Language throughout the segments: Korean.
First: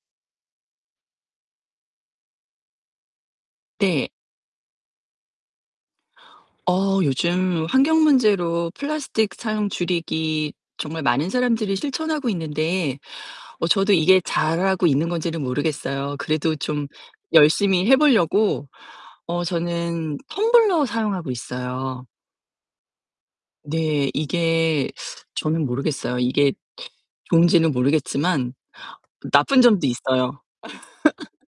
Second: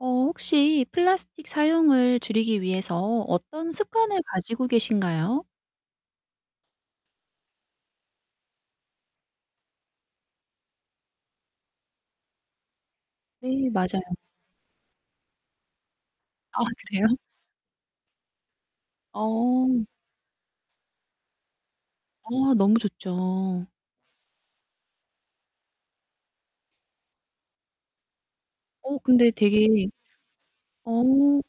어 혹시 플라스틱 사용을 줄이기 위해서 어떤 네. 습관을 가지고 계신가요? 어 요즘 환경 문제로 플라스틱 사용 줄이기 정말 많은 사람들이 실천하고 있는데 어 네 저도 맞아요. 이게 잘하고 있는 건지는 모르겠어요. 그래도 아 좀 그래요? 열심히 해 보려고 어 어. 저는 텀블러 사용하고 있어요. 와 너무 좋죠. 네 이게 저는 모르겠어요. 이게 좋은지는 모르겠지만 어 근데 나쁜 되게 점도 있어요. 어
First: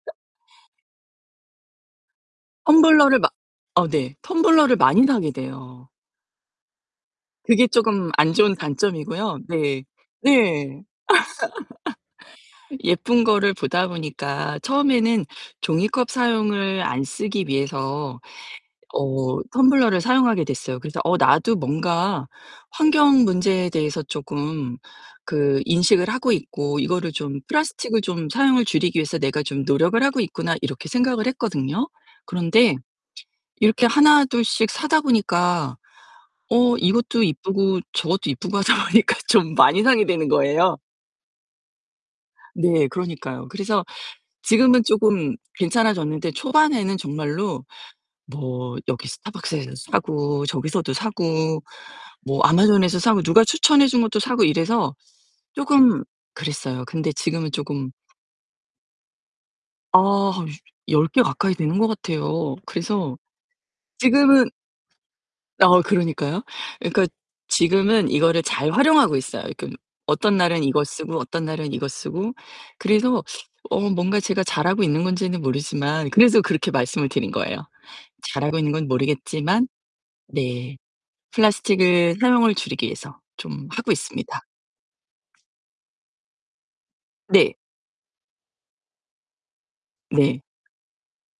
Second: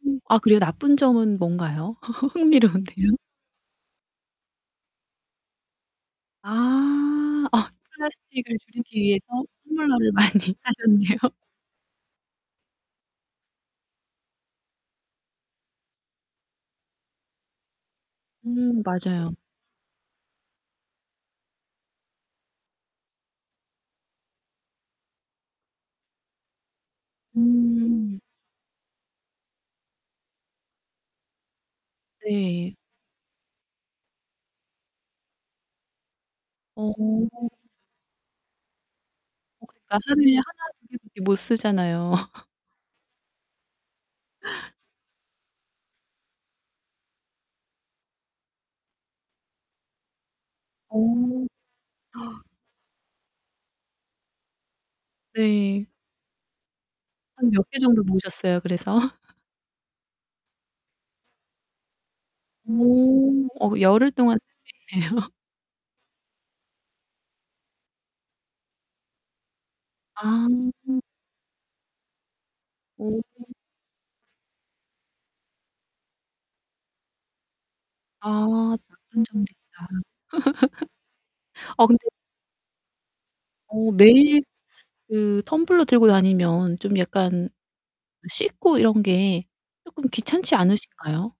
아 그래요? 나쁜 점은 뭔가요? 흥미로운데요. 텀블러를 막 어 네. 텀블러를 많이 사게 돼요. 아 어 그게 쪼금 안 좋은 플라스틱을 줄이기 위해서 단점이고요. 네. 텀블러를 많이 네. 사셨네요. 예쁜 거를 보다 보니까 처음에는 종이컵 사용을 안 쓰기 위해서 음 맞아요. 어 텀블러를 사용하게 됐어요. 그래서 '어 나도 뭔가 환경 문제에 대해서 쪼금 그 인식을 하고 있고 이거를 좀 플라스틱을 음. 좀 사용을 줄이기 위해서 내가 좀 노력을 하고 있구나.' 이렇게 생각을 했거든요. 그런데 네. 이렇게 하나둘씩 사다 보니까 어 어. 이것도 예쁘고 저것도 예쁘고 하다 보니까 좀 어 많이 그러니까 사게 되는 하루에 거예요. 1-2 개밖에 못 쓰잖아요. 네 그러니까요. 그래서 지금은 쪼금 괜찮아졌는데 초반에는 정말로 뭐 여기 스타벅스에서 사고, 저기서도 어. 사고, 뭐 아마존에서 사고, 누가 추천해 준 것도 사고 이래서 네. 쪼금 그랬어요. 근데 한 지금은 몇 개 쪼금 정도 모으셨어요? 그래서? 어 10 개 가까이 되는 것 같아요. 그래서 어 어 그 열흘 동안 지금은 쓸 수 있네요. 어 그러니까요. 예 그러니까 지금은 이거를 잘 활용하고 있어요. 지금 어떤 아 날은 이거 음. 쓰고 어떤 날은 이거 쓰고 그래서 어. 어 뭔가 제가 잘하고 있는 건지는 모르지만 그래서 그렇게 말씀을 드린 거예요. 잘하고 있는 아 건 나쁜 점도 모르겠지만 네 있다. 어 근데 플라스틱을 사용을 줄이기 위해서 좀 하고 어 있습니다. 매일 그 텀블러 들고 다니면 좀 약간 네. 그 씻고 이런 게 쪼끔 네. 귀찮지 않으신가요?